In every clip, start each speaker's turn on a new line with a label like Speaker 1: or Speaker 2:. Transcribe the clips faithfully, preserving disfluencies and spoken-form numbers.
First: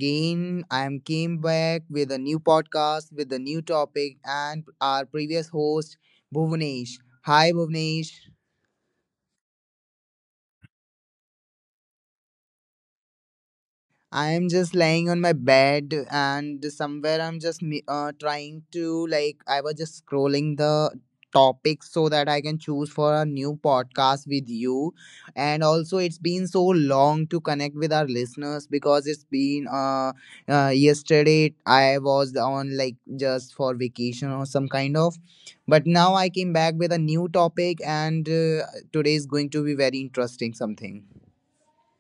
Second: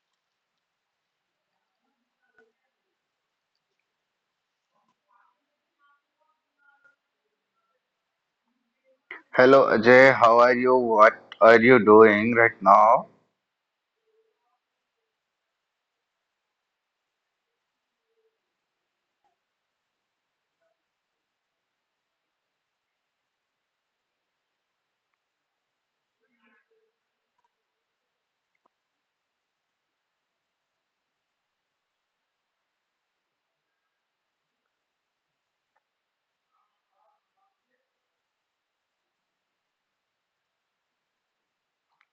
Speaker 1: again, I am came back with a new podcast with a new topic, and our previous host Bhuvnesh. Hi, Bhuvnesh.
Speaker 2: Hello Ajay, how are you? What are you doing right now?
Speaker 1: I am just lying on my bed and somewhere I'm just me- uh, trying to, like, I was just scrolling the topics so that I can choose for a new podcast with you. And also it's been so long to connect with our listeners because it's been uh, uh yesterday I was on, like, just for vacation or some kind of, but now I came back with a new topic, and uh, today is going to be very interesting something.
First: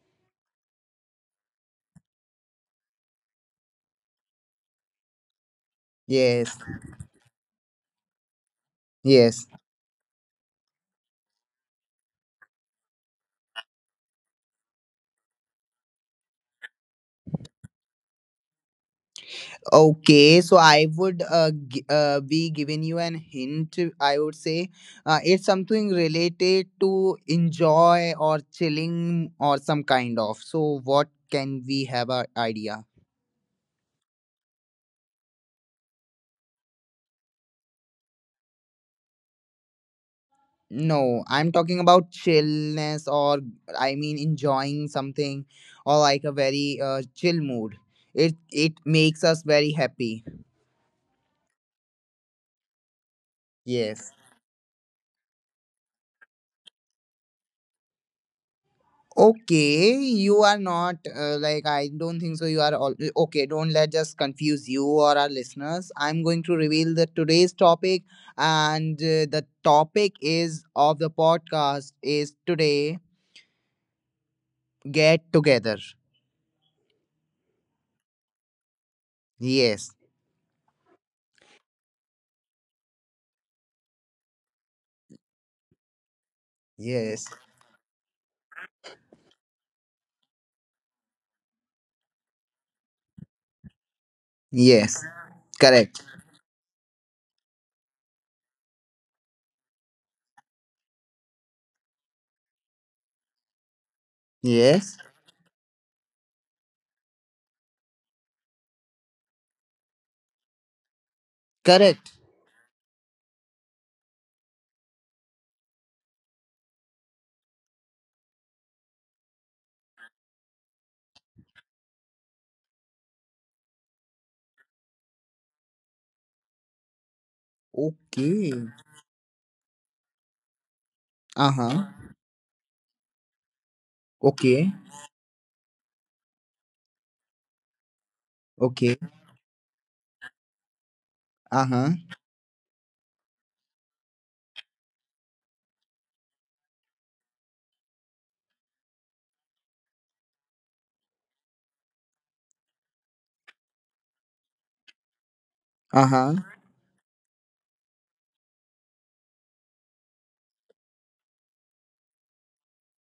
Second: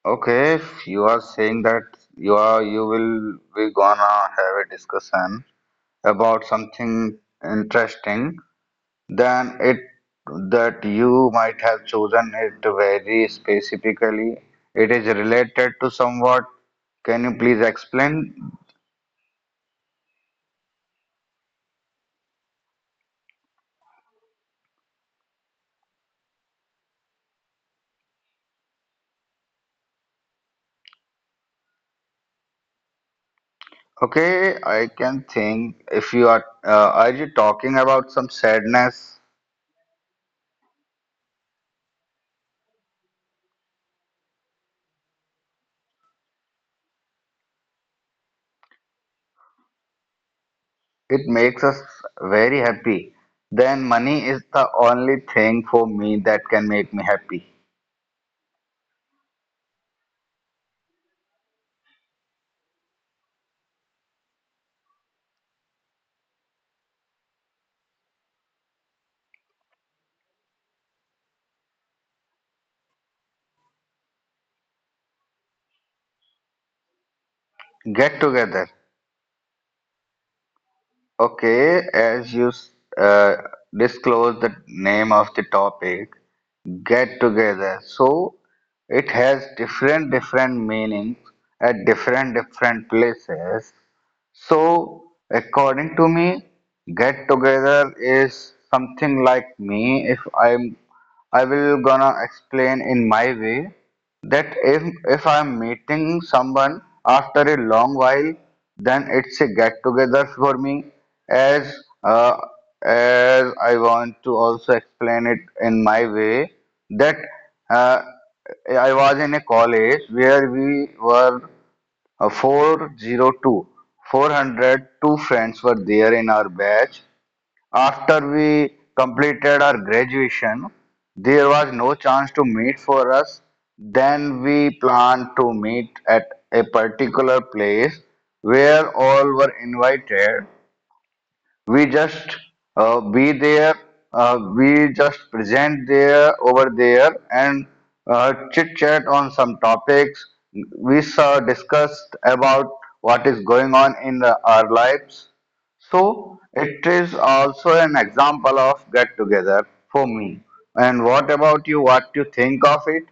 Speaker 2: Okay, if you are saying that you are you will we gonna have a discussion about
Speaker 1: Yes.
Speaker 2: something interesting,
Speaker 1: Yes.
Speaker 2: then it that you might have chosen it very specifically. It is related to somewhat. Can you please explain?
Speaker 1: Okay, so I would uh, gi- uh, be giving you an hint. I would say, uh, it's something related to enjoy or chilling or some kind of. So, what can we have an idea?
Speaker 2: Okay, I can think if you are uh, are you talking about some sadness?
Speaker 1: No, I'm talking about chillness, or I mean enjoying something or like a very uh, chill mood. It it makes us very happy.
Speaker 2: It makes us very happy. Then
Speaker 1: Yes.
Speaker 2: money is the only thing for me that can make me happy.
Speaker 1: Okay, you are not uh, like, I don't think so. You are all okay. Don't let just confuse you or our listeners. I'm going to reveal the today's topic, and uh, the topic is of the podcast is today get together.
Speaker 2: Get together.
Speaker 1: Yes,
Speaker 2: Okay, as you uh, disclose the name of the topic, get
Speaker 1: yes,
Speaker 2: together. So it has different different meanings at different different places.
Speaker 1: yes.
Speaker 2: So, according
Speaker 1: Correct.
Speaker 2: to me, get together is something like me. If I'm, I will gonna explain in my way that if
Speaker 1: Yes,
Speaker 2: if I'm meeting someone after a long while, then it's a get together for me. As
Speaker 1: correct.
Speaker 2: uh, as I want to also explain it in my way that uh, I was in a college where we were four hundred two. four hundred two friends were there in our batch. After
Speaker 1: Okay.
Speaker 2: we completed our graduation, there
Speaker 1: Uh
Speaker 2: was
Speaker 1: huh.
Speaker 2: no chance to meet for us. Then we
Speaker 1: Okay.
Speaker 2: planned to meet at a particular place where
Speaker 1: Okay.
Speaker 2: all were invited.
Speaker 1: Uh
Speaker 2: We
Speaker 1: huh.
Speaker 2: just uh, be there. Uh, we just present there over there and uh, chit chat on some topics. We uh, discussed about what is going on in the, our lives.
Speaker 1: Uh huh.
Speaker 2: So it is also an example of get together for me. And what about you? What you think of it?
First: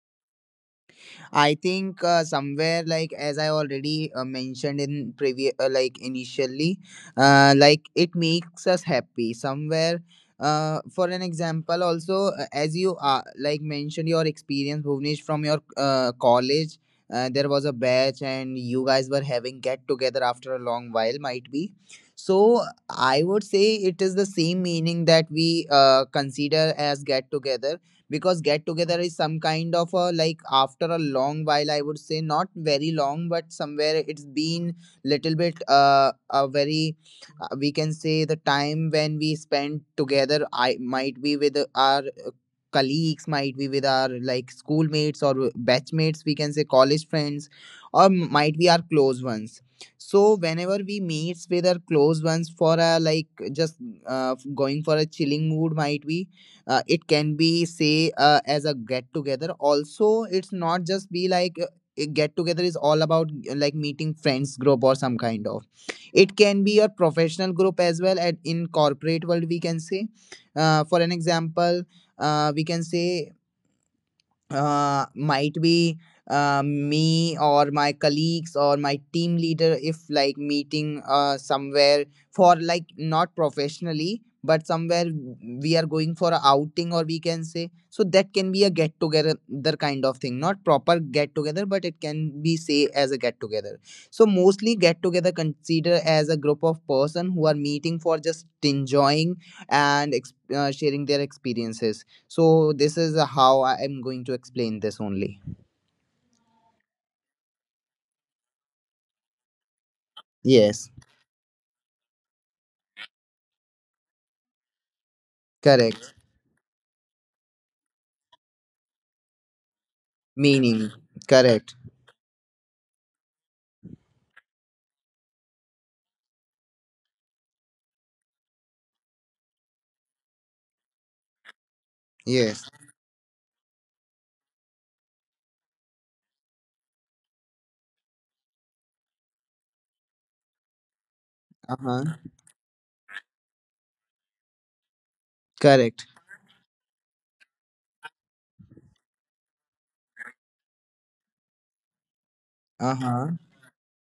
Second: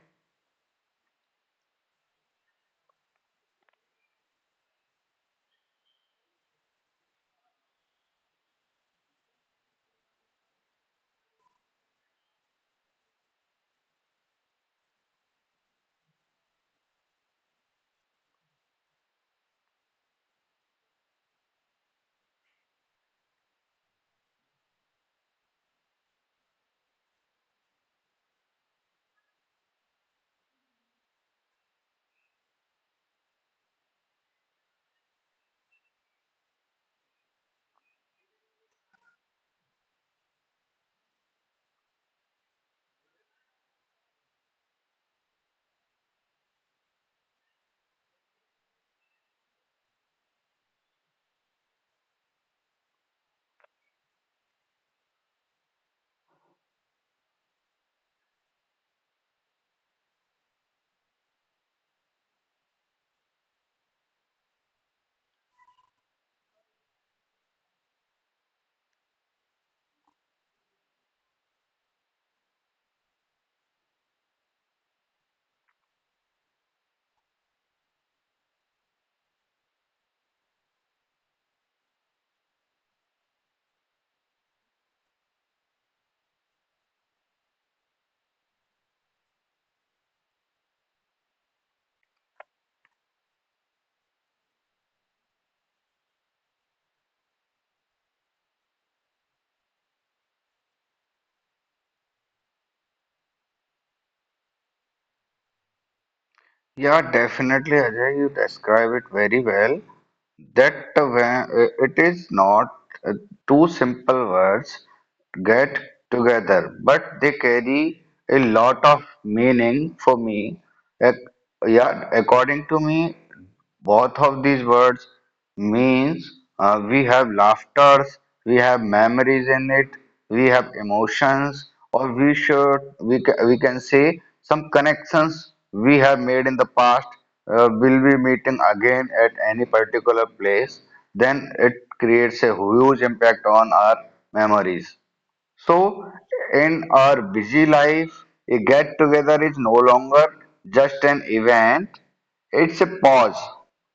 Speaker 1: I think, uh, somewhere, like, as I already uh, mentioned in previous, uh, like, initially, uh, like, it makes us happy somewhere. Uh, for an example, also, uh, as you uh, like mentioned your experience, Bhuvnesh, from your uh, college, uh, there was a batch and you guys were having get together after a long while, might be. So I would say it is the same meaning that we uh, consider as get together, because get together is some kind of a like after a long while. I would say not very long, but somewhere it's been little bit uh, a very, uh, we can say the time when we spend together. I might be with our uh, colleagues, might be with our like schoolmates or batchmates, we can say college friends, or might be our close ones. So whenever we meets with our close ones for a like just uh, going for a chilling mood, might be uh, it can be say uh, as a get together. Also, it's not just be like uh, a get together is all about uh, like meeting friends group or some kind of. It can be a professional group as well, at in corporate world we can say. Uh, for an example, uh, we can say, uh, might be uh, me or my colleagues or my team leader, if like meeting uh, somewhere for like not professionally but somewhere we are going for a outing, or we can say so that can be a get together kind of thing, not proper get together, but it can be say as a get together. So mostly get together consider as a group of person who are meeting for just enjoying and ex- uh, sharing their experiences. So this is how I am going to explain this only.
Speaker 2: Yeah, definitely, Ajay. You describe it very well,
Speaker 1: Yes,
Speaker 2: that when it is not uh, two simple words get
Speaker 1: correct.
Speaker 2: together, but they carry a lot of meaning for me.
Speaker 1: Meaning,
Speaker 2: Ac-
Speaker 1: correct.
Speaker 2: yeah, according to me, both of these words means uh, we have laughters, we have memories in it, we have emotions, or we
Speaker 1: Yes.
Speaker 2: should we, ca- we can say some connections we have made in the past uh, will be meeting again at any particular place, then
Speaker 1: Uh
Speaker 2: it
Speaker 1: huh.
Speaker 2: creates a huge impact on our memories.
Speaker 1: Correct.
Speaker 2: So, in our busy life, a get together is no longer just an event, it's
Speaker 1: Uh
Speaker 2: a
Speaker 1: huh.
Speaker 2: pause.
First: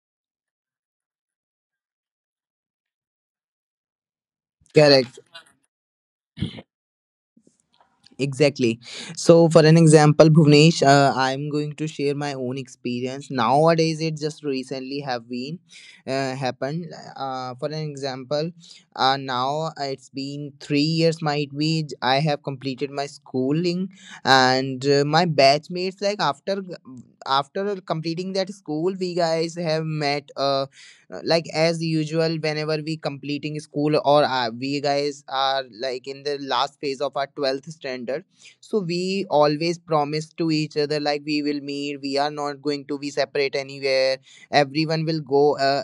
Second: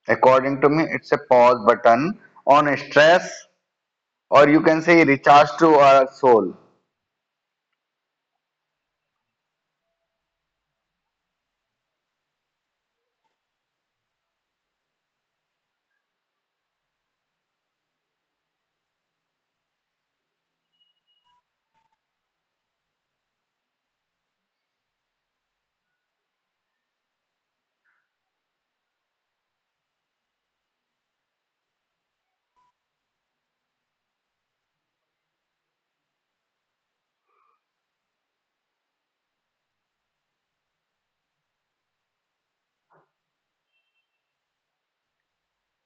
Speaker 2: According to me, it's a pause button on stress, or you can say
Speaker 1: Correct.
Speaker 2: recharge to our soul.
Speaker 1: Exactly. So, for an example, Bhuvnesh, uh, I'm going to share my own experience. Nowadays, it just recently have been uh, happened. Uh, for an example, uh, now it's been three years. Might be j- I have completed my schooling, and uh, my batchmates, like after g- after completing that school, we guys have met. Uh, uh, like as usual, whenever we completing school or uh, we guys are like in the last phase of our twelfth standard. So we always promise to each other like we will meet, we are not going to be separate anywhere, everyone will go uh,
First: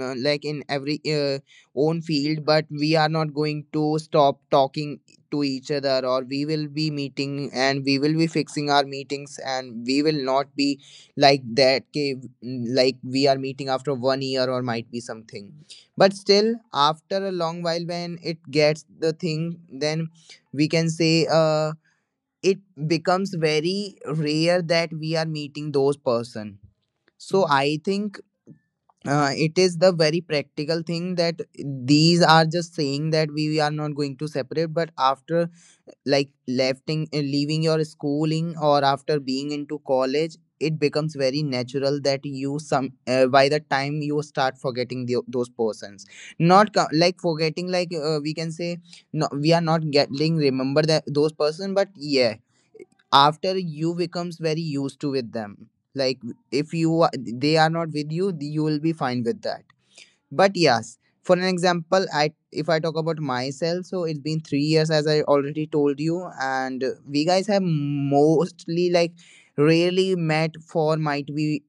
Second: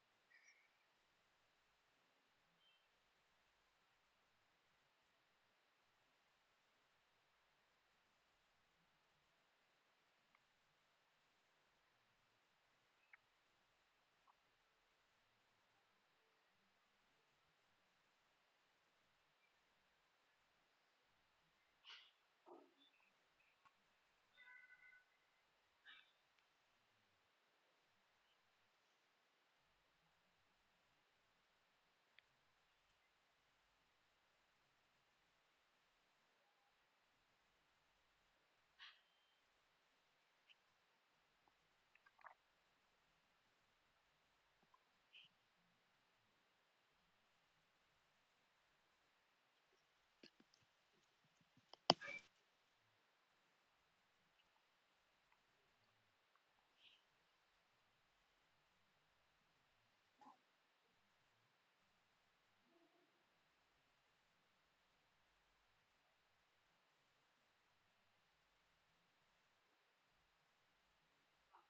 Speaker 1: uh, like in every uh, own field, but we are not going to stop talking to each other, or we will be meeting and we will be fixing our meetings, and we will not be like that, okay, like we are meeting after one year or might be something. But still after a long while when it gets the thing, then we can say uh it becomes very rare that we are meeting those person. So I think, uh, it is the very practical thing that these are just saying that we are not going to separate. But after like lefting uh, leaving your schooling or after being into college, it becomes very natural that you some uh, by the time you start forgetting the, those persons, not co- like forgetting, like, uh, we can say no, we are not getting remember that those person, but yeah, after you becomes very used to with them, like, if you are- they are not with you, you will be fine with that. But yes, for an example, I if I talk about myself, so it's been three years as I already told you. And uh, we guys have mostly like rarely met for, might be,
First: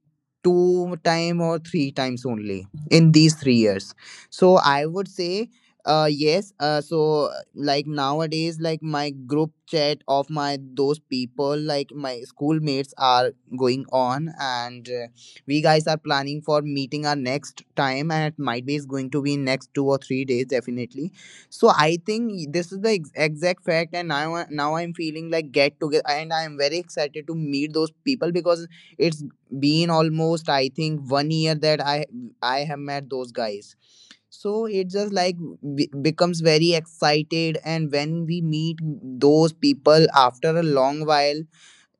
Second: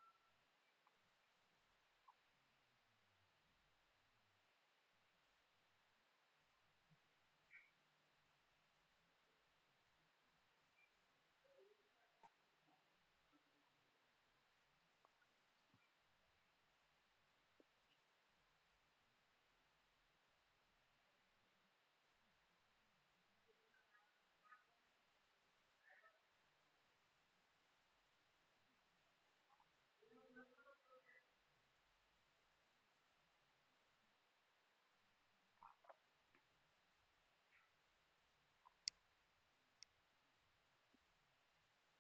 Speaker 1: two time or three times only in these three years. So I would say, uh yes, uh so, uh, like nowadays, like, my group chat of my those people, like, my schoolmates are going on, and uh, we guys are planning for meeting our next time, and it might be is going to be in next two or three days definitely. So I think this is the ex- exact fact, and now I- now I'm feeling like get together, and I am very excited to meet those people because it's been almost, I think, one year that i i have met those guys. So it just like b- becomes very excited. And when we meet those people after a long while,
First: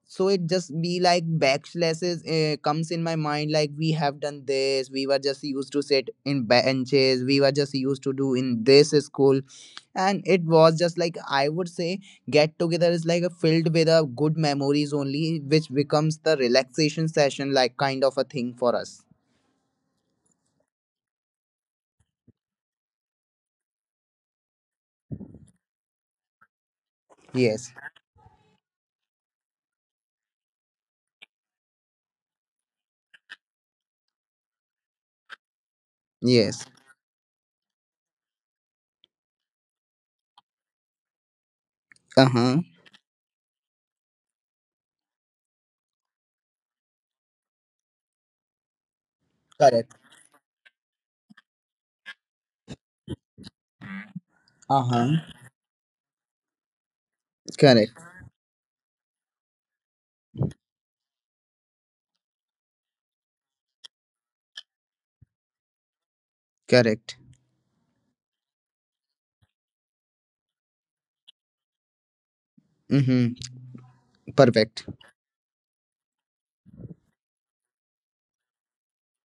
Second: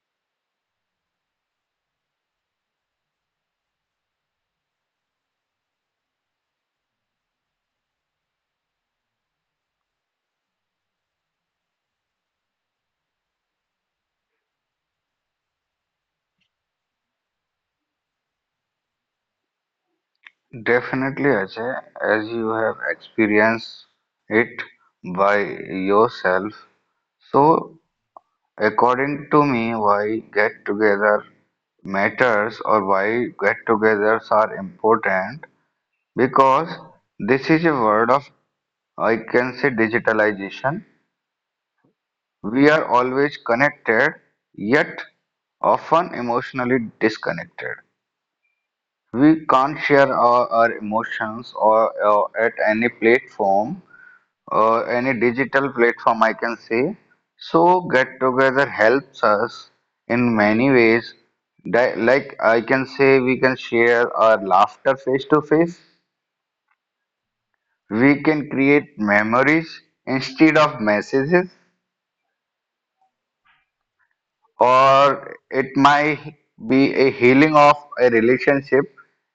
Speaker 1: so it just be like backslashes uh, comes in my mind, like we have done this, we were just used to sit in benches, we were just used to do in this school. And it was just like, I would say, get together is like a filled with a good memories only, which becomes the relaxation session like kind of a thing for us.
Speaker 2: Definitely, Ajay, as you have experienced it by yourself.
Speaker 1: Yes.
Speaker 2: So, according to me, why get together matters, or why get togethers are important?
Speaker 1: Yes.
Speaker 2: Because this is a word of, I can say, digitalization.
Speaker 1: Uh-huh.
Speaker 2: We are always connected, yet often emotionally disconnected. We can't
Speaker 1: Correct.
Speaker 2: share our, our emotions or uh, at any platform, uh, any
Speaker 1: Uh-huh.
Speaker 2: digital platform, I can say. So,
Speaker 1: Correct.
Speaker 2: get together helps us in many ways. Di- Like I can say, we can share our laughter face to face.
Speaker 1: Correct.
Speaker 2: We can create memories instead of messages,
Speaker 1: Mm-hmm. Perfect.
Speaker 2: or it might be a healing of a relationship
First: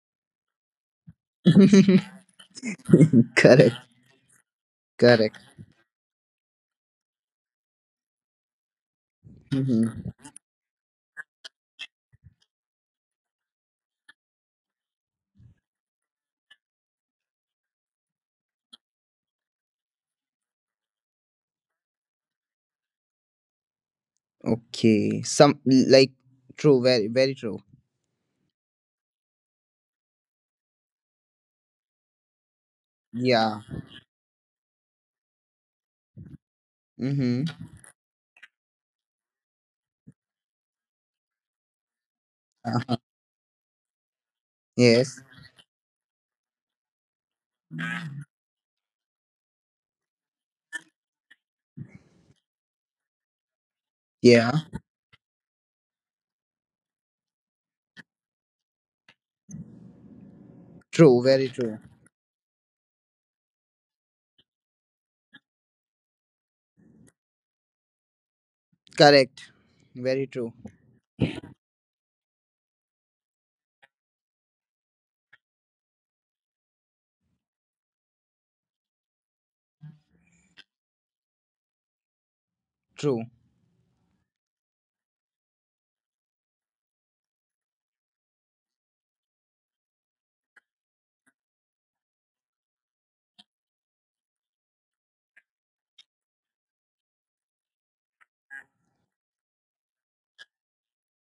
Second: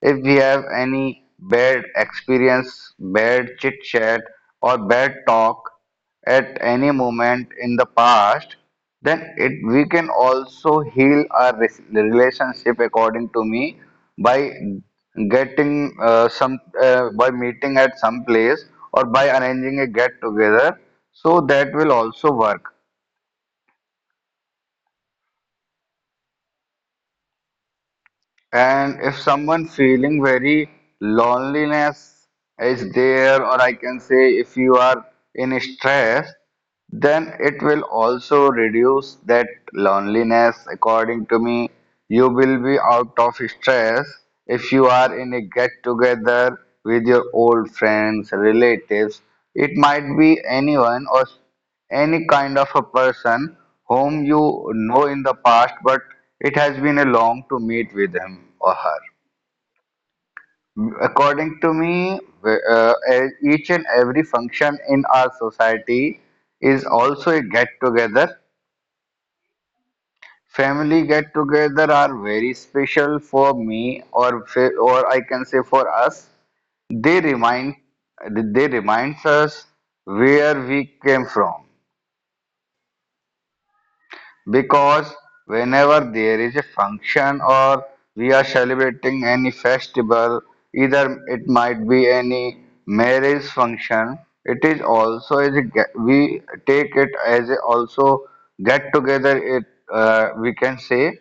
Speaker 2: if we have any bad experience, bad chit
Speaker 1: Correct.
Speaker 2: chat, or bad
Speaker 1: Correct.
Speaker 2: talk at any moment in the past, then it we can
Speaker 1: Mm-hmm.
Speaker 2: also heal our res- relationship according to me, by getting uh, some uh, by meeting at some place or by arranging a get together, so that will also work.
Speaker 1: Okay. Some like true, very very true.
Speaker 2: And if someone feeling very loneliness is there, or
Speaker 1: Yeah.
Speaker 2: I can say if you are in stress, then
Speaker 1: Mm-hmm.
Speaker 2: it will also reduce that loneliness. According to me, you will be
Speaker 1: Uh-huh.
Speaker 2: out of stress if you are
Speaker 1: Yes.
Speaker 2: in a get together with your old friends, relatives. It might be anyone or any kind of a person whom
Speaker 1: Yeah.
Speaker 2: you know in the past, but it has been a long to meet with him or her.
Speaker 1: True, very
Speaker 2: According to
Speaker 1: true.
Speaker 2: me, uh, e, each and every function in our society is also a get together.
Speaker 1: Correct. Very true.
Speaker 2: Family get together are very special for me, or fa- or I can say for us. They remind they reminds us where we came from.
Speaker 1: True.
Speaker 2: Because whenever there is a function, or we are celebrating any festival, either it might be any marriage function, it is also as a get, we take it as a also get together. It uh, We can say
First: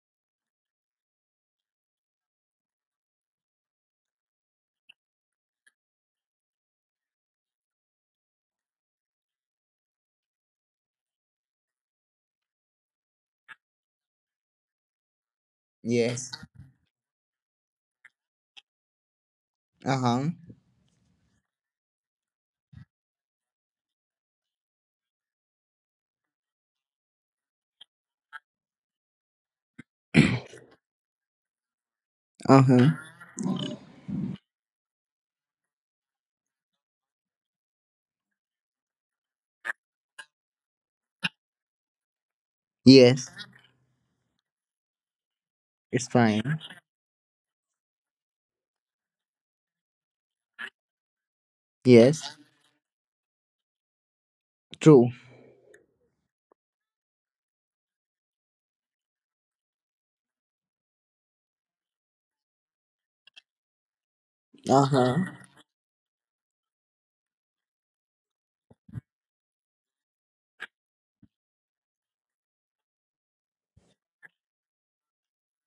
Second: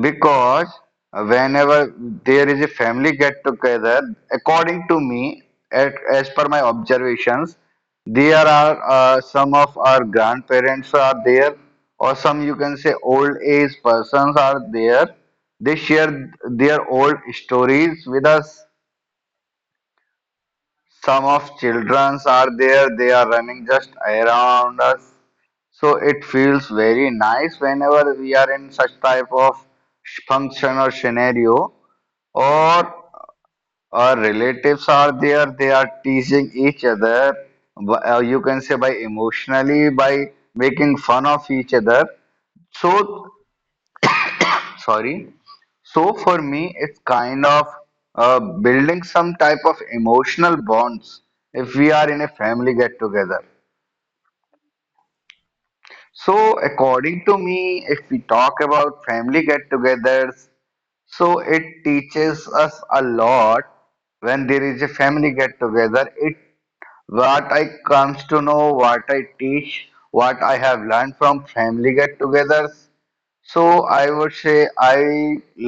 Speaker 2: because whenever there is a family get together, according to me, at, as per my observations, there are uh, some of our grandparents are there, or some you can say old age persons are there, they share
Speaker 1: Yes.
Speaker 2: their old stories with us.
Speaker 1: Uh-huh.
Speaker 2: Some of childrens are there, they are running just around us, so it feels very nice whenever we are in such type of function or scenario, or
Speaker 1: Uh-huh.
Speaker 2: our relatives are there, they are teasing each other, b- uh, you can say by emotionally by making fun of each other. So
Speaker 1: Yes.
Speaker 2: sorry, so
Speaker 1: It's
Speaker 2: for me
Speaker 1: fine.
Speaker 2: it's kind of uh, building some type of emotional bonds if we are in a
Speaker 1: Yes.
Speaker 2: family get together.
Speaker 1: True.
Speaker 2: So according to me, if we talk about family get togethers, so it teaches us a lot. When there is a
Speaker 1: Uh-huh.
Speaker 2: family get together, it — what I comes to know, what I teach, what I have learned from family get-togethers. So I would say I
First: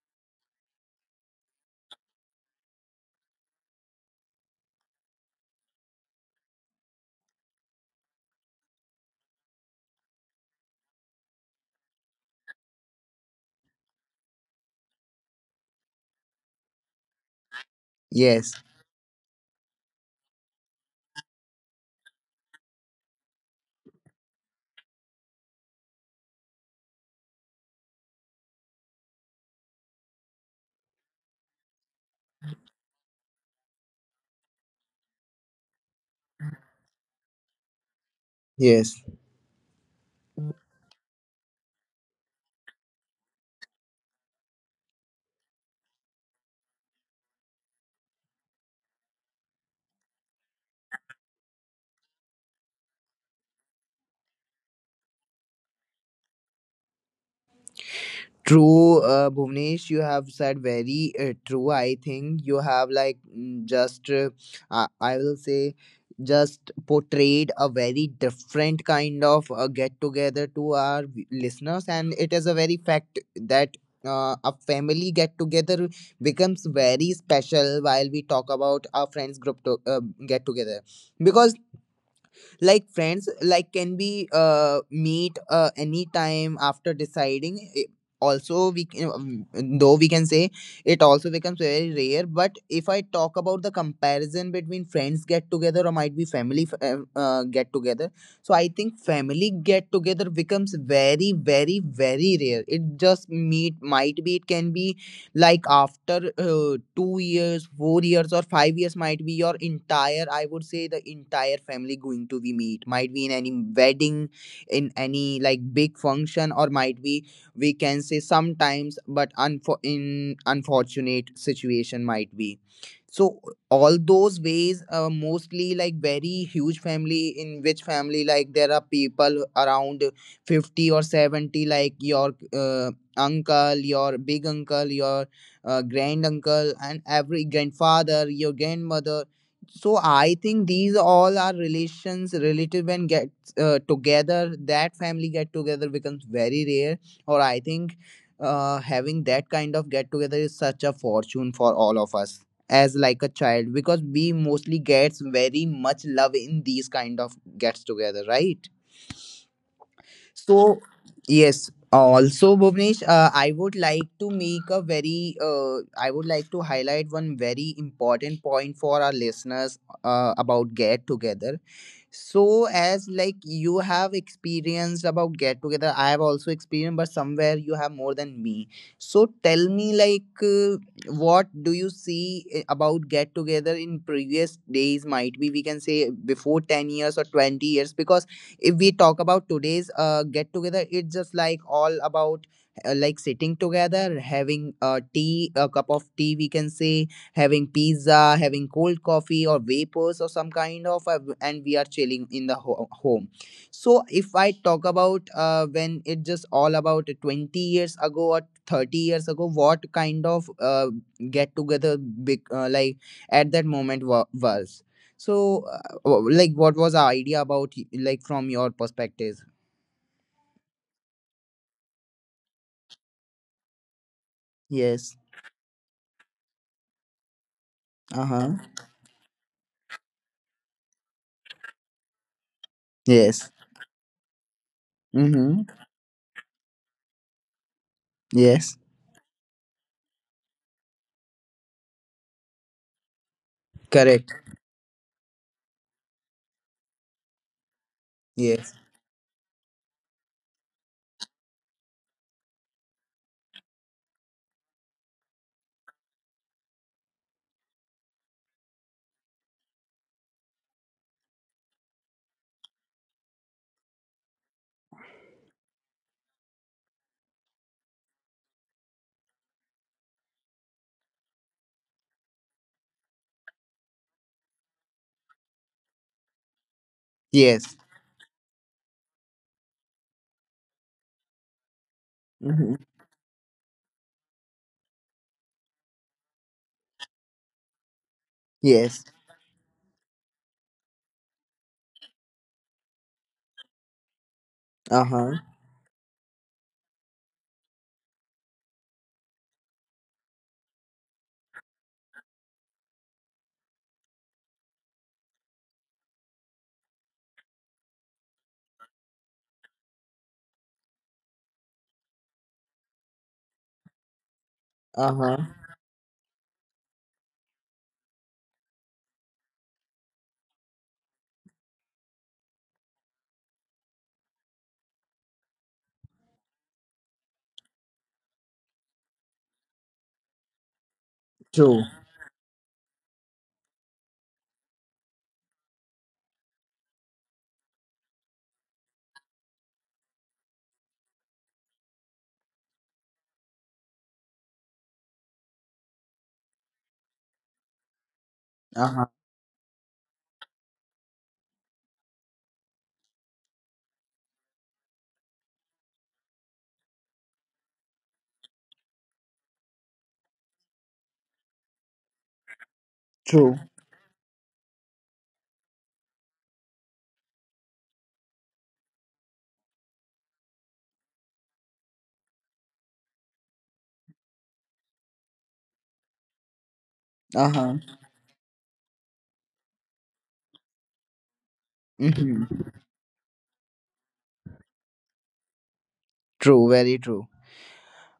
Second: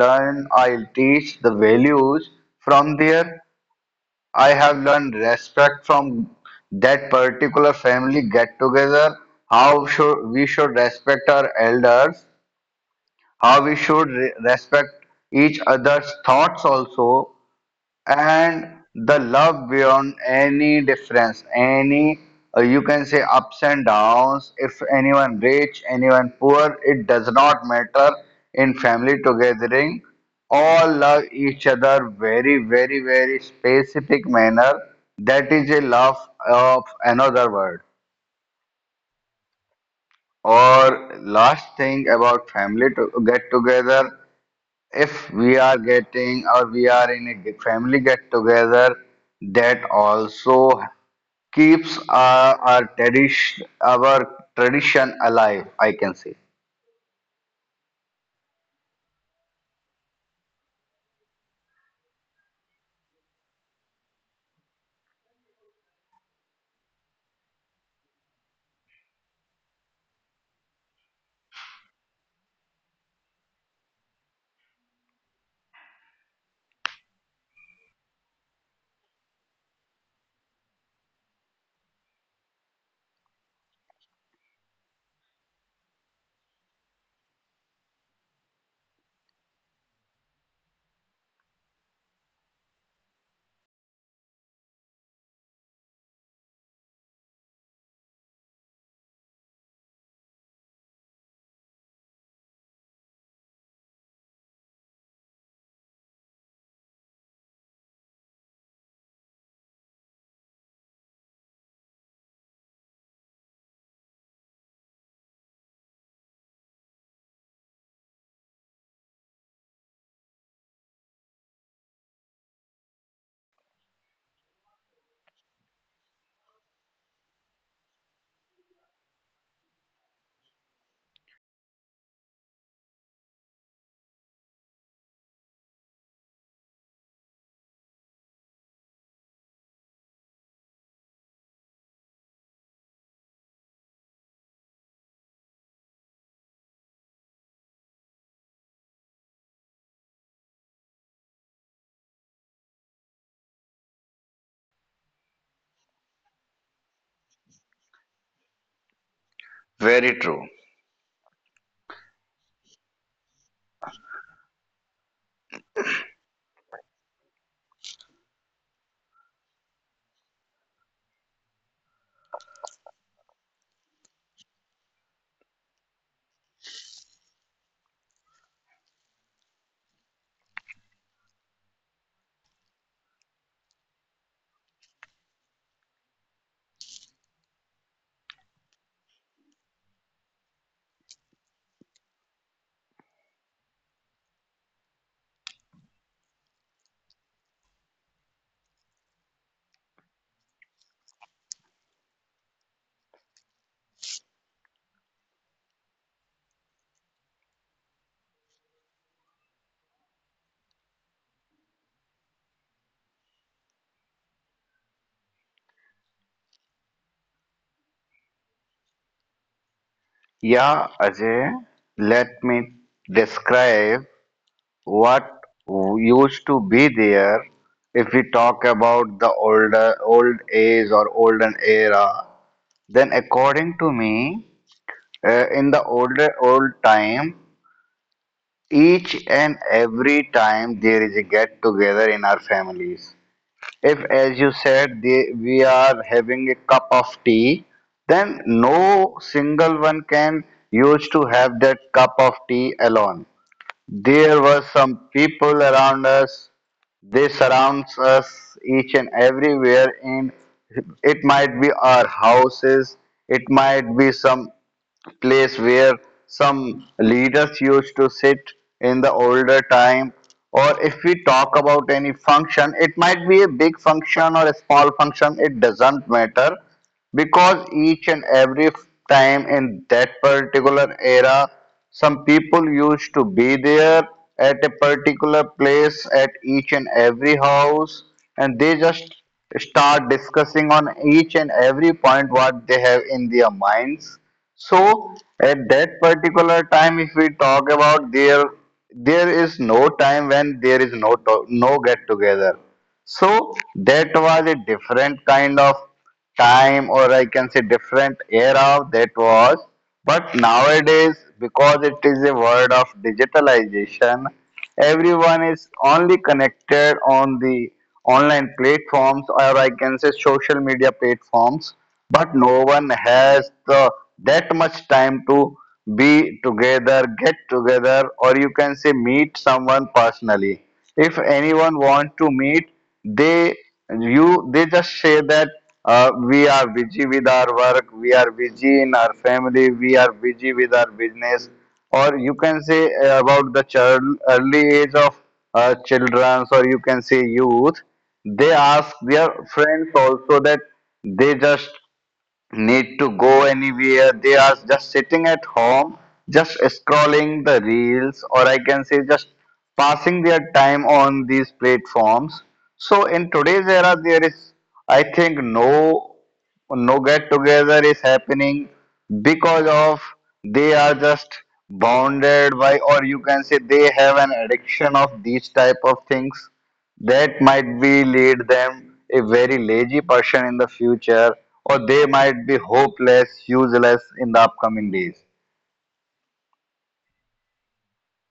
Speaker 2: learn, I teach the values from there. I have learned respect from that particular family get-together. How should we should respect our elders? How we should re- respect each other's thoughts also,
Speaker 1: Yes.
Speaker 2: and the love beyond any difference, any uh, you can say ups and downs, if anyone rich anyone poor, it does not matter, in family togethering all love each other very very very specific manner. That is a love of another word.
Speaker 1: Yes.
Speaker 2: Or last thing about family to get together, if we are getting or we are in a g- family get together, that also keeps our, our tradition, our tradition alive, I can say.
Speaker 1: True, uh, Bhuvnesh, you have said very uh, true. I think you have like mm, just, uh, I I will say, just portrayed a very different kind of uh, get together to our v- listeners, and it is a very fact that. Uh, a family get together becomes very special, while we talk about our friends group to, uh, get together, because like friends like can we uh meet uh anytime after deciding. I- also we can, um, though we can say it also becomes very rare. But if I talk about the comparison between friends get together or might be family f- uh, uh, get together, so I think family get together becomes very very very rare. It just meet, might be it can be like after uh, two years four years or five years. Might be your entire, I would say the entire family, going to be meet, might be in any wedding, in any like big function, or might be we can say sometimes, but unfor- in unfortunate situation might be. So all those ways, uh, mostly like very huge family, in which family like there are people around fifty or seventy, like your uh, uncle, your big uncle, your uh, grand uncle and every grandfather, your grandmother. So I think these all are relations relative, and get uh, together, that family get together becomes very rare. Or I think, uh, having that kind of get together is such a fortune for all of us, as like a child, because we mostly gets very much love in these kind of gets together, right?
Speaker 2: Very true.
Speaker 1: So, yes, also Bhuvnesh, uh, I would like to make a very, uh, I would like to highlight one very important point for our listeners uh, about Get Together. So as like you have experienced about get together, I have also experienced, but somewhere you have more than me. So tell me like, uh, what do you see i- about get together in previous days? Might be we can say before ten years or twenty years, because if we talk about today's uh, get together, it's just like all about uh, like sitting together, having a tea, a cup of tea, we can say having pizza, having cold coffee or vapors or some kind of, uh, and we are chilling in the ho- home. So if I talk about uh, when it just all about twenty years ago or thirty years ago, what kind of uh, get together big uh, like at that moment wa- was. So uh, w- like what was our idea about y- like from your perspective?
Speaker 2: Yeah, Ajay, let me describe
Speaker 1: Yes.
Speaker 2: what used to be there. If we
Speaker 1: Uh-huh.
Speaker 2: talk about the older old age or olden era, then
Speaker 1: Yes.
Speaker 2: according to me, uh, in
Speaker 1: Mm-hmm.
Speaker 2: the older old time,
Speaker 1: Yes.
Speaker 2: each and every time there is a get together in our families. If, as
Speaker 1: Correct.
Speaker 2: you said, they, we are having a cup of tea, then
Speaker 1: Yes.
Speaker 2: no single one can use to have that cup of tea alone. There were some people around us, they surrounds us each and everywhere, and it might be our houses, it might be some place where some leaders used to sit in the older time. Or if we talk about any function, it might be a big function or a small function, it doesn't matter, because
Speaker 1: Yes.
Speaker 2: each and every time in that particular era some people
Speaker 1: Mm-hmm.
Speaker 2: used to be there at a particular place at each and every house, and they
Speaker 1: Yes.
Speaker 2: just start discussing on each and every point what they have in their minds. So
Speaker 1: Uh-huh.
Speaker 2: at that particular time, if we talk about there, there is no time when there is no to- no get together. So that was a different kind of time, or I can say different era that was. But nowadays, because it is a world of digitalization,
Speaker 1: Uh
Speaker 2: everyone
Speaker 1: huh.
Speaker 2: is only connected on the online platforms, or I can say social media platforms. But no one has the that much time to be together, get together, or you can say meet someone personally. If anyone
Speaker 1: True.
Speaker 2: want to meet, they you they just say that uh, we are busy with our work, we are busy in our family, we are busy with our business, or you can say uh, about the child early age of uh, children, or you can say youth. They ask
Speaker 1: Uh huh.
Speaker 2: their friends also that they just need to go anywhere. They are just sitting at home, just scrolling the reels, or I can say just passing their time on these platforms. So in
Speaker 1: True.
Speaker 2: today's era, there is, I think, no no get together is happening because of they are just bounded by, or you can say they have an addiction of these type of things, that
Speaker 1: Uh
Speaker 2: might
Speaker 1: huh.
Speaker 2: be lead them a very lazy person in the future, or they might
Speaker 1: Hmm.
Speaker 2: be hopeless useless in the upcoming days.
Speaker 1: True. Very true.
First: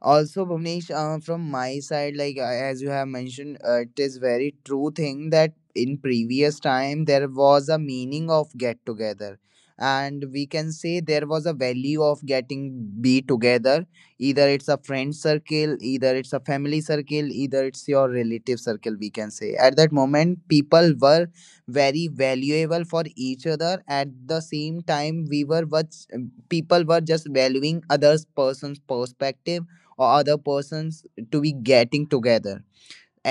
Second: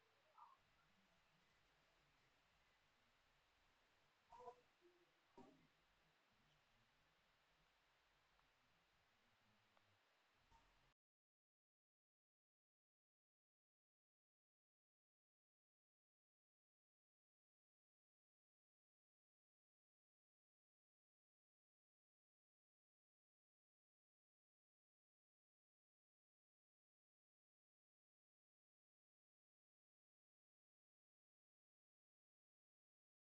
Speaker 1: Also, Bhuvnesh, uh, from my side, like, uh, as you have mentioned, uh, it is very true thing that in previous time there was a meaning of get together, and we can say there was a value of getting be together, either it's a friend circle, either it's a family circle, either it's your relative circle. We can say at that moment people were very valuable for each other. At the same time, we were what, people were just valuing other's person's perspective or other persons to be getting together.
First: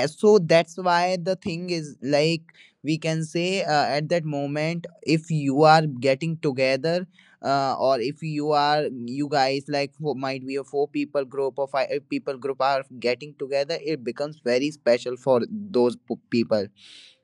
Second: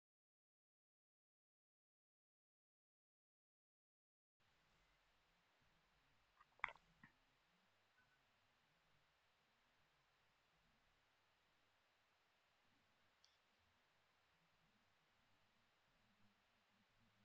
Speaker 1: And so that's why the thing is like, we can say uh, at that moment, if you are getting together uh, or if you are, you guys, like four, might be a four people group or five people group are getting together, it becomes very special for those p- people.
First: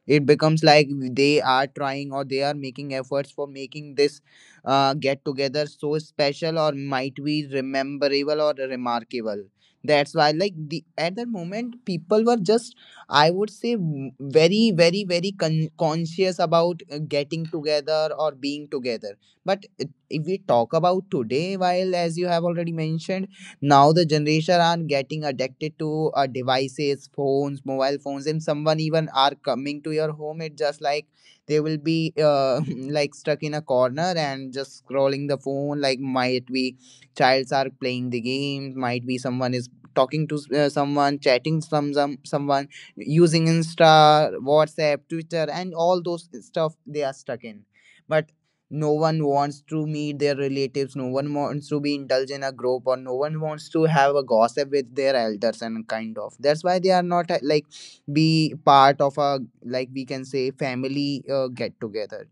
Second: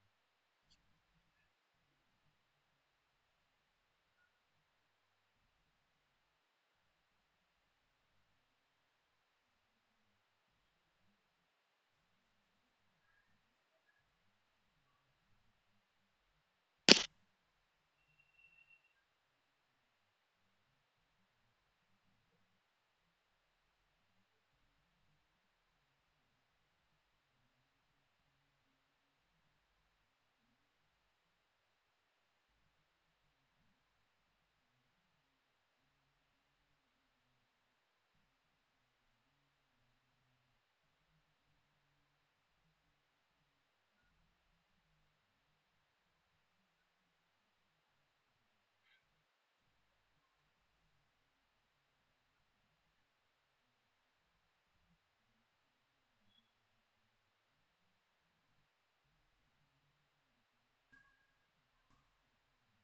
Speaker 1: It becomes like they are trying, or they are making efforts for making this uh, get together so special or might be rememberable or remarkable. That's why, like, the at that moment people were just, I would say, w- very, very, very con- conscious about uh, getting together or being together. But it- if we talk about today, while as you have already mentioned, now the generation are getting addicted to uh, devices, phones, mobile phones, and someone even are coming to your home. It just like they will be uh, like stuck in a corner and just scrolling the phone, like, might be childs are playing the games, might be someone is talking to uh, someone, chatting some, some someone, using insta, whatsapp, twitter, and all those stuff they are stuck in. But no one wants to meet their relatives, no one wants to be indulged in a group, or no one wants to have a gossip with their elders and kind of. That's why they are not uh, like be part of a, like, we can say family uh, get together.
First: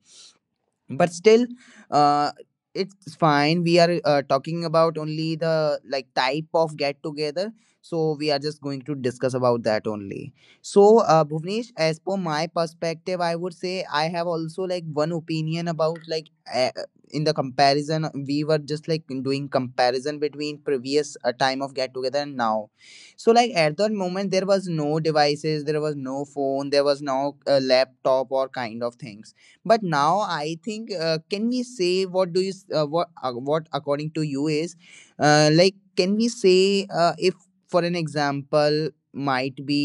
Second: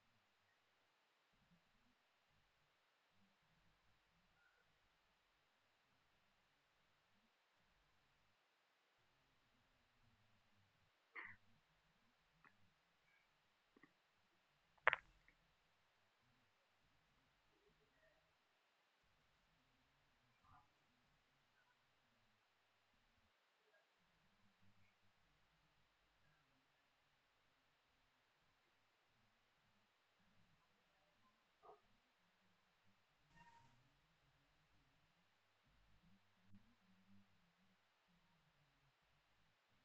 Speaker 1: But still, uh it's fine, we are uh, talking about only the like type of get together, so we are just going to discuss about that only. So uh Bhuvnesh, as per my perspective, I would say I have also like one opinion about like, uh, in the comparison we were just like doing comparison between previous uh, time of get together and now. So like at that moment there was no devices, there was no phone, there was no uh, laptop or kind of things. But now I think uh, can we say what do you s- uh, what uh, what according to you is uh, like, can we say uh, if for an example, might be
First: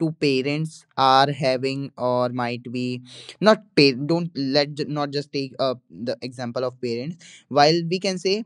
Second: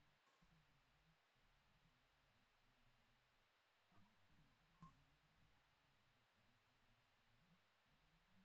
Speaker 1: two parents are having or might be not pay don't let ju- not just take uh, the example of parents, while we can say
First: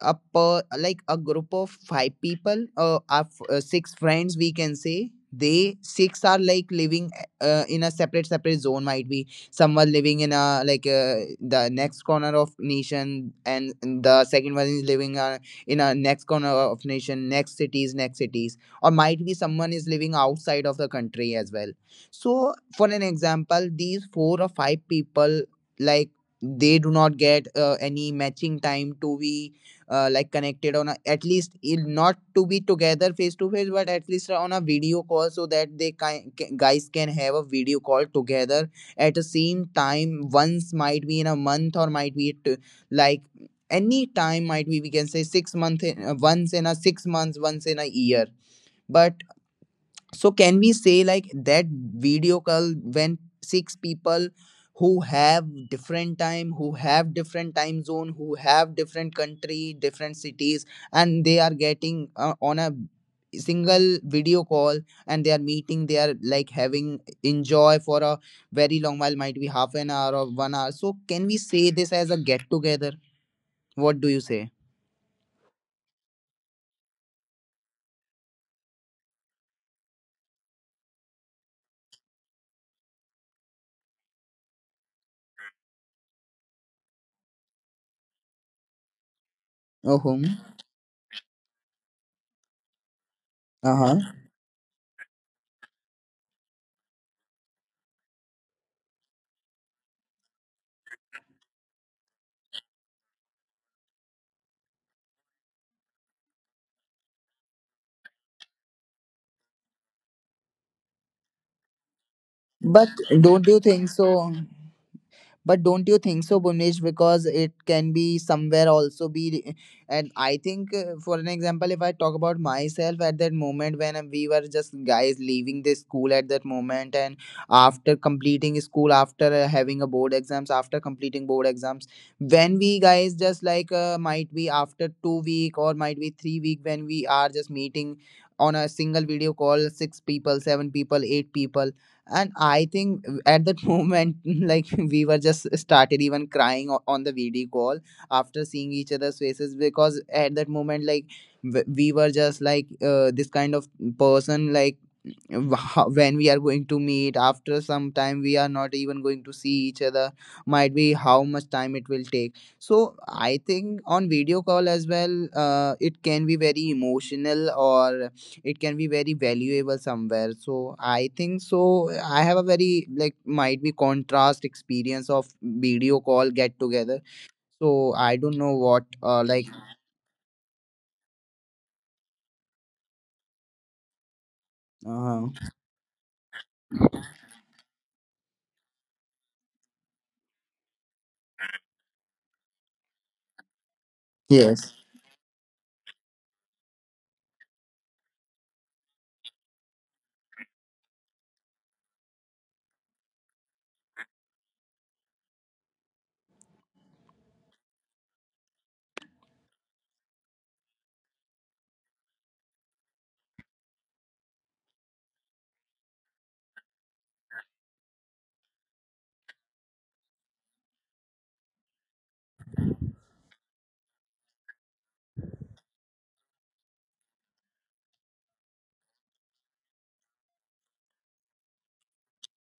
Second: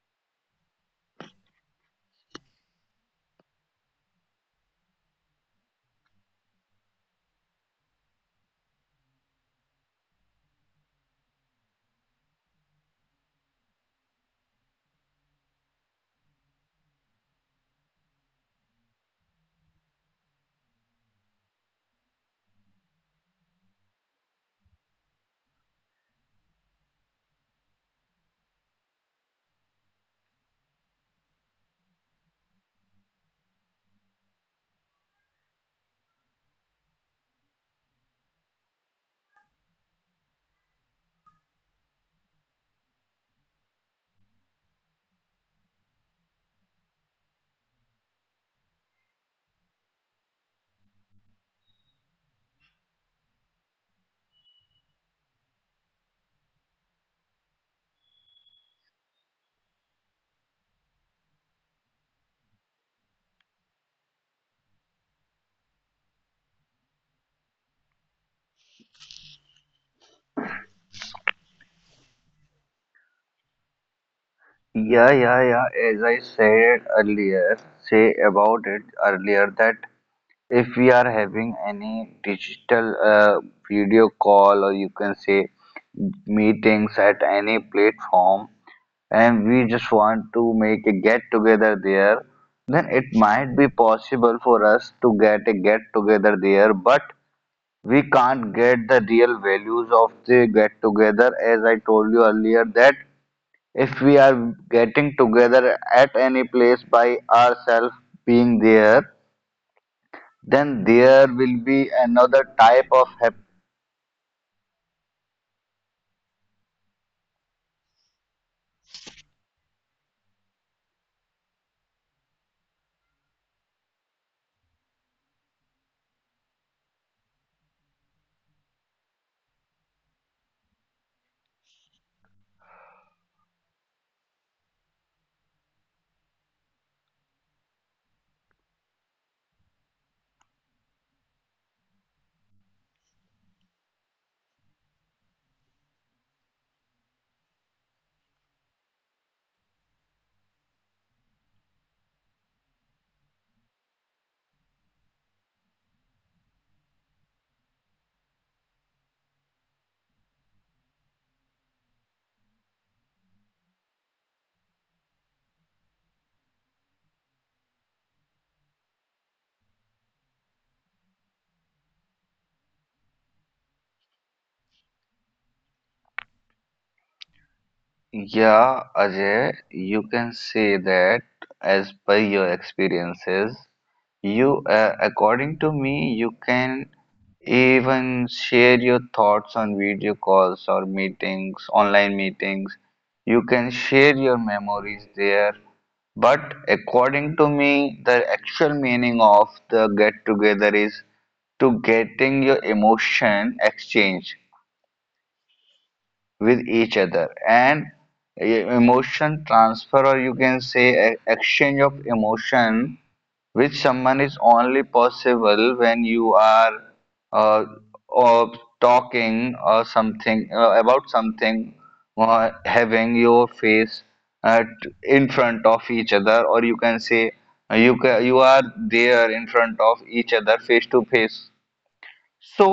Speaker 1: a per, like a group of five people, uh, our f- uh, six friends, we can say they six are like living uh, in a separate separate zone. Might be someone living in a like uh, the next corner of nation, and the second one is living uh, in a next corner of nation, next cities, next cities, or might be someone is living outside of the country as well. So for an example, these four or five people, like, they do not get uh, any matching time to be uh, like connected on a, at least in- not to be together face to face, but at least on a video call, so that they ki- ca- guys can have a video call together at the same time once, might be in a month, or might be t- like any time, might be we can say six months in, uh, once in a six months, once in a year. But so can we say like that video call when six people who have different time, who have different time zone, who have different country, different cities, and they are getting uh, on a single video call, and they are meeting, they are like having enjoy for a very long while, might be half an hour or one hour? So can we say this as a get together, what do you say?
Speaker 2: Yeah, yeah, yeah. As I said earlier, say about it earlier that if we are having any digital uh, video call, or you can say meetings at any platform, and we just want
Speaker 1: Oh.
Speaker 2: to make a get together there, then it might be
Speaker 1: Uh-huh.
Speaker 2: possible for us to get a get together there, but we can't get the real values of the get together. As I told you earlier, that if we are getting together at any place by ourselves being there, then there will be another type
Speaker 1: But
Speaker 2: of happiness.
Speaker 1: don't you think so? But don't you think so, Bhuvnesh? Because it can be somewhere also be, and I think uh, for an example, if I talk about myself at that moment when uh, we were just guys leaving the school at that moment, and after completing school, after uh, having a board exams, after completing board exams, when we guys just like uh, might be after two week or might be three week when we are just meeting on a single video call, six people, seven people, eight people, and I think uh, at that moment like we were just started even crying o- on the video call after seeing each other's faces. Because at that moment, like, w- we were just like uh, this kind of person. Like, wh- when we are going to meet after some time, we are not even going to see each other, might be how much time it will take. So I think on video call as well uh, it can be very emotional, or it can be very valuable somewhere. So I think so, I have a very like might be contrast experience of video call get together. So I don't know
Speaker 2: Yeah,
Speaker 1: what uh,
Speaker 2: Ajay,
Speaker 1: like.
Speaker 2: you can say that as per your experiences. You, uh,
Speaker 1: uh,
Speaker 2: according to me, you can even share your thoughts on video calls or meetings, online meetings. You can share your
Speaker 1: yes.
Speaker 2: memories there. But according to me, the actual meaning of the get together is to getting your emotion exchange with each other, and e- emotion transfer, or you can say e- exchange of emotion, which someone is only possible when you are uh, or talking or something uh, about something, or having your face at, in front of each other, or you can say uh, you ca- you are there in front of each other face to face. So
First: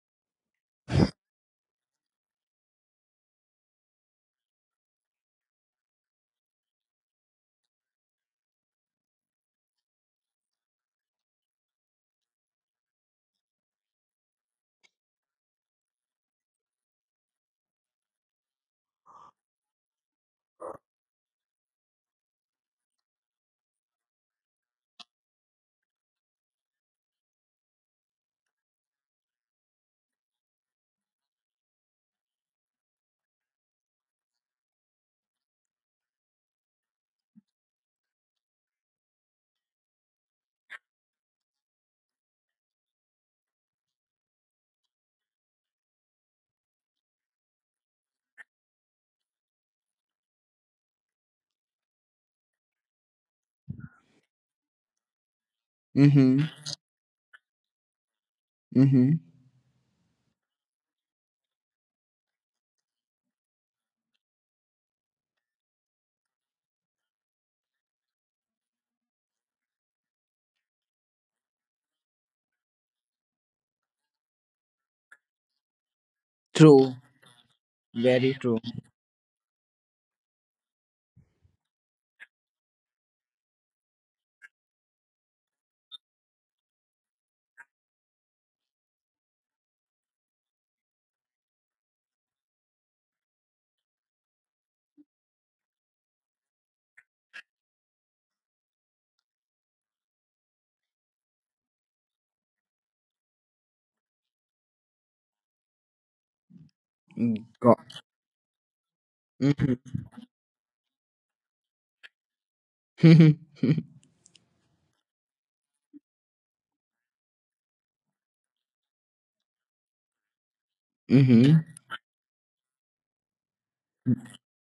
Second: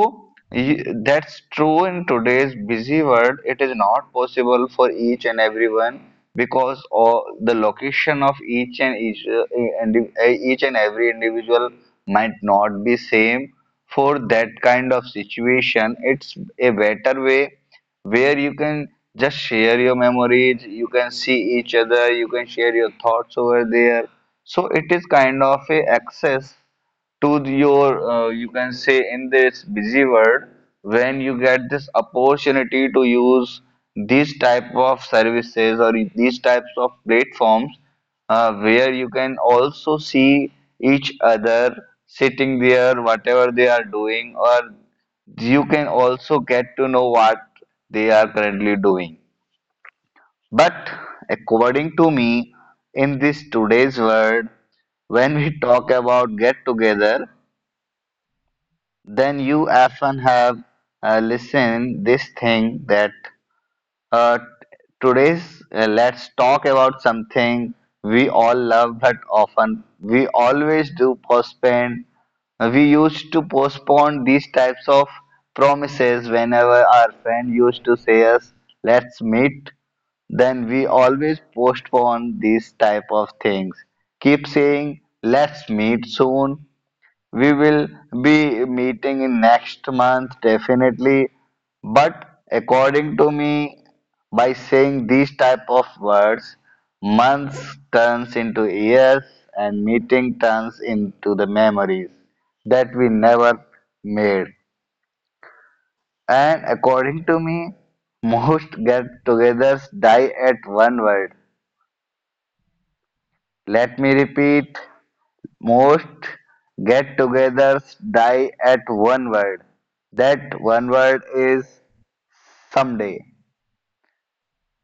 Speaker 2: y- that's true in today's busy world. It is not possible for each and everyone because of the location of each and each, uh, indi- uh, each and every individual might not be same. For that kind of situation, it's a better way where you can just share your memories, you can see each other, you can share your thoughts over there. So it is kind of a access to the- your uh, you can say in this busy world, when you get this opportunity to use these type of services or these types of platforms, uh, where you can also see each other sitting there whatever they are doing, or you can also get to know what they are currently doing. But according to me, in this today's world, when we talk about
Speaker 1: Mhm.
Speaker 2: get together,
Speaker 1: Mhm.
Speaker 2: then you often have uh, listen this thing that uh, today's uh, let's talk about something we all love but often we always do postpone. We used to postpone these types of promises whenever
Speaker 1: True.
Speaker 2: our friend used to say
Speaker 1: Very
Speaker 2: us
Speaker 1: true.
Speaker 2: let's meet. Then we always postpone these type of things, keep saying let's meet soon, we will be meeting in next month definitely. But according to me, by saying these type of words, months turns into years and meeting turns into the memories that we never made. And according to
Speaker 1: Mm.
Speaker 2: me,
Speaker 1: Go-.
Speaker 2: most get togethers
Speaker 1: Mhm.
Speaker 2: die at one word.
Speaker 1: Mhm.
Speaker 2: Let me repeat. Most get-togethers die at one word. That one word is someday.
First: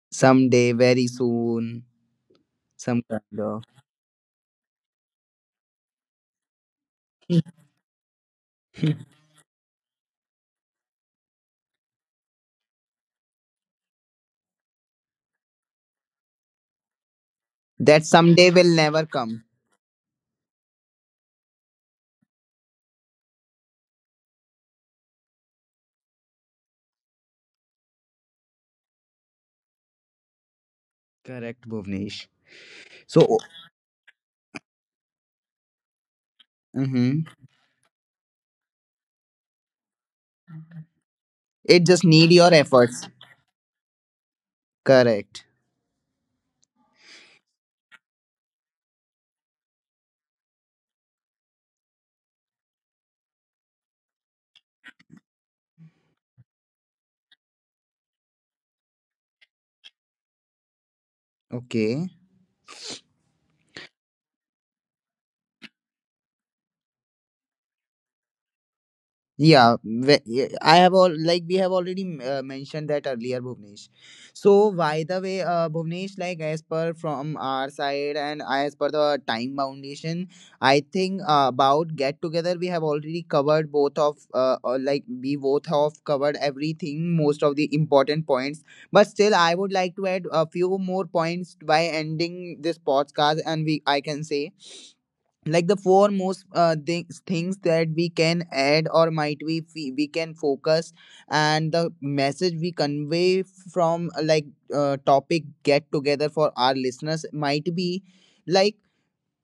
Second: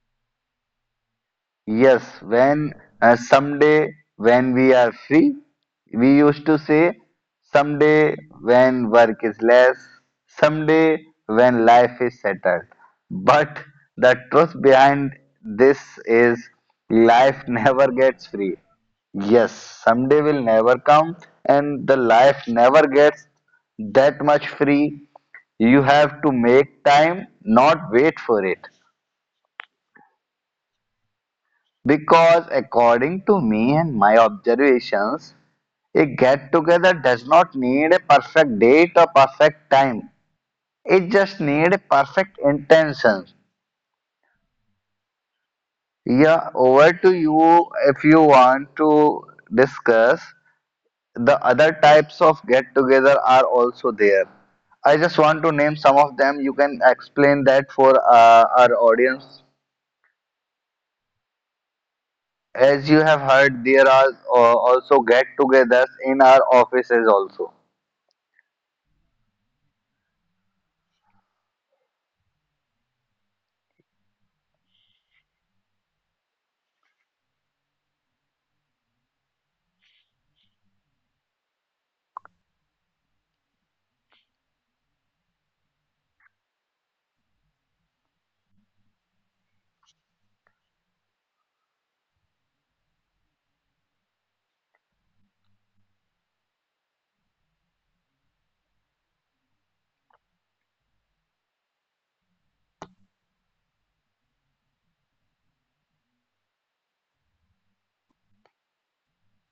Speaker 1: Someday, very soon,
Speaker 2: Yes, when
Speaker 1: some
Speaker 2: uh,
Speaker 1: kind of.
Speaker 2: someday when we are free, we used to say someday when work is less, someday when life is settled. But the truth behind this is life never
Speaker 1: That
Speaker 2: gets
Speaker 1: someday
Speaker 2: free.
Speaker 1: will never come.
Speaker 2: Yes, someday will never come, and the life never gets that much free. You have to make time, not wait for it.
Speaker 1: Correct, Bhuvnesh.
Speaker 2: Because according to
Speaker 1: So,
Speaker 2: me and my observations, a get together does
Speaker 1: mhm.
Speaker 2: not need a perfect date or perfect time. It just needs a
Speaker 1: It just
Speaker 2: perfect
Speaker 1: need your efforts.
Speaker 2: intention.
Speaker 1: Correct.
Speaker 2: Yeah, over to you if you want to discuss. The other types of get together are also there. I just want to name some of them. You can explain that for uh, our audience.
Speaker 1: Okay.
Speaker 2: As you have heard, there are uh, also get togethers in our offices also.
Speaker 1: Yeah, ve- yeah, I have all like we have already m- uh, mentioned that earlier, Bhuvnesh. So by the way, uh, Bhuvnesh, like as per from our side and as per the time foundation, I think uh, about get together we have already covered both of uh, uh, like we both have covered everything, most of the important points. But still, I would like to add a few more points by ending this podcast, and we I can say like the four most uh, things things that we can add or might we fe- we can focus, and the message we convey from uh, like uh, topic get together for our listeners, might be like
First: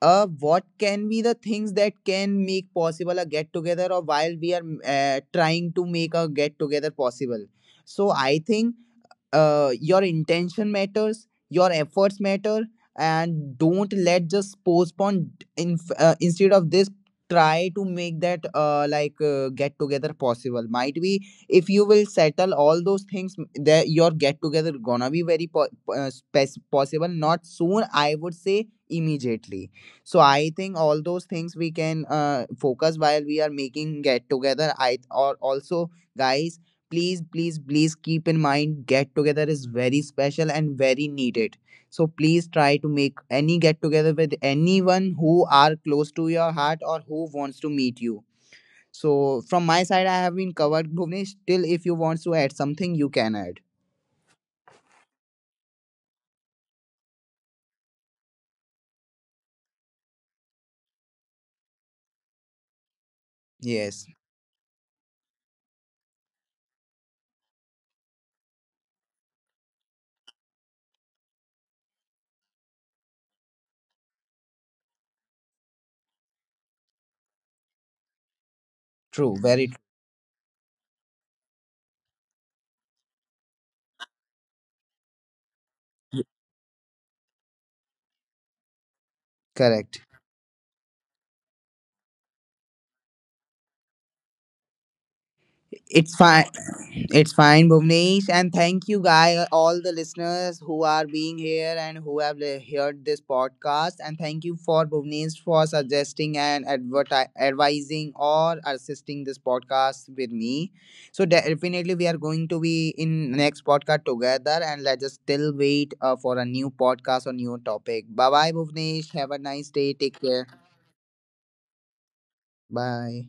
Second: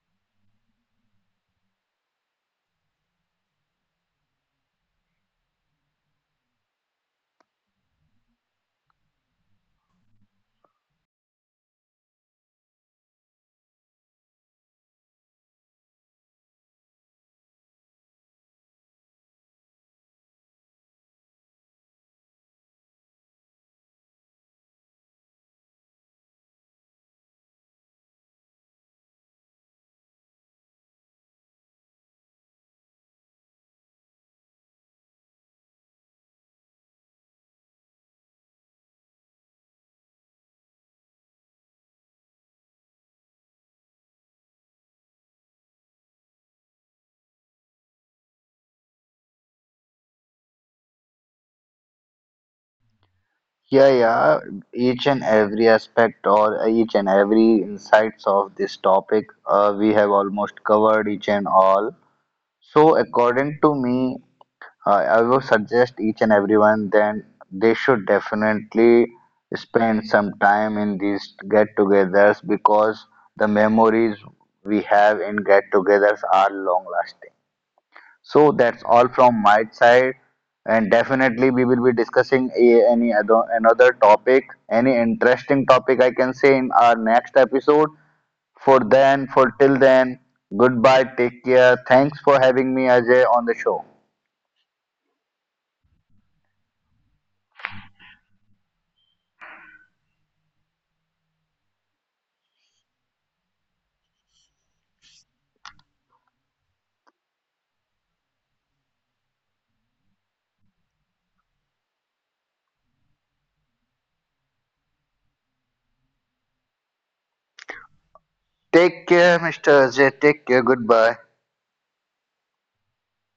Speaker 1: uh what can be the things that can make possible a get together, or while we are mm, uh, trying to make a get together possible. So I think uh, your intention matters, your efforts matter, and don't let just postpone. In uh, instead of this, try to make that uh, like uh, get together possible, might be. If you will settle all those things m- that your get together gonna be very po- uh, spec- possible, not soon, I would say immediately. So I think all those things we can uh, focus while we are making get together. I or also guys, please, please, please keep in mind get together is very special and very needed. So please try to make any get together with anyone who are close to your heart or who wants to meet you. So from my side I have been covered, Bhuvnesh. Still, if you want to add something, you can add.
Speaker 2: Yeah, yeah. Each and every aspect or each and every insights of this topic, uh, we have almost covered each and all. So, according to
Speaker 1: Yes.
Speaker 2: me, uh, I will suggest each and everyone then they should definitely spend some time in these get-togethers, because the memories we have in get-togethers are long-lasting. So that's all
Speaker 1: True.
Speaker 2: from my
Speaker 1: Very
Speaker 2: side, and definitely we will be discussing a, any other another topic, any interesting topic I
Speaker 1: true.
Speaker 2: can say in our next episode. For then, for till
Speaker 1: Correct.
Speaker 2: then, goodbye. Take care. Thanks for having me, Ajay, on the show.
Speaker 1: It's fine. It's fine, Bhuvnesh. And thank you, guy, all the listeners who are being here and who have li- heard this podcast. And thank you for Bhuvnesh for suggesting and adverti- advising or assisting this podcast with me. So definitely we are going to be in next podcast together, and let's just still wait uh, for a new podcast or new topic. Bye-bye,
Speaker 2: Take
Speaker 1: Bhuvnesh. Have
Speaker 2: care,
Speaker 1: a
Speaker 2: mister
Speaker 1: nice day.
Speaker 2: Ajay.
Speaker 1: Take
Speaker 2: Take
Speaker 1: care.
Speaker 2: care. Goodbye.
Speaker 1: Bye.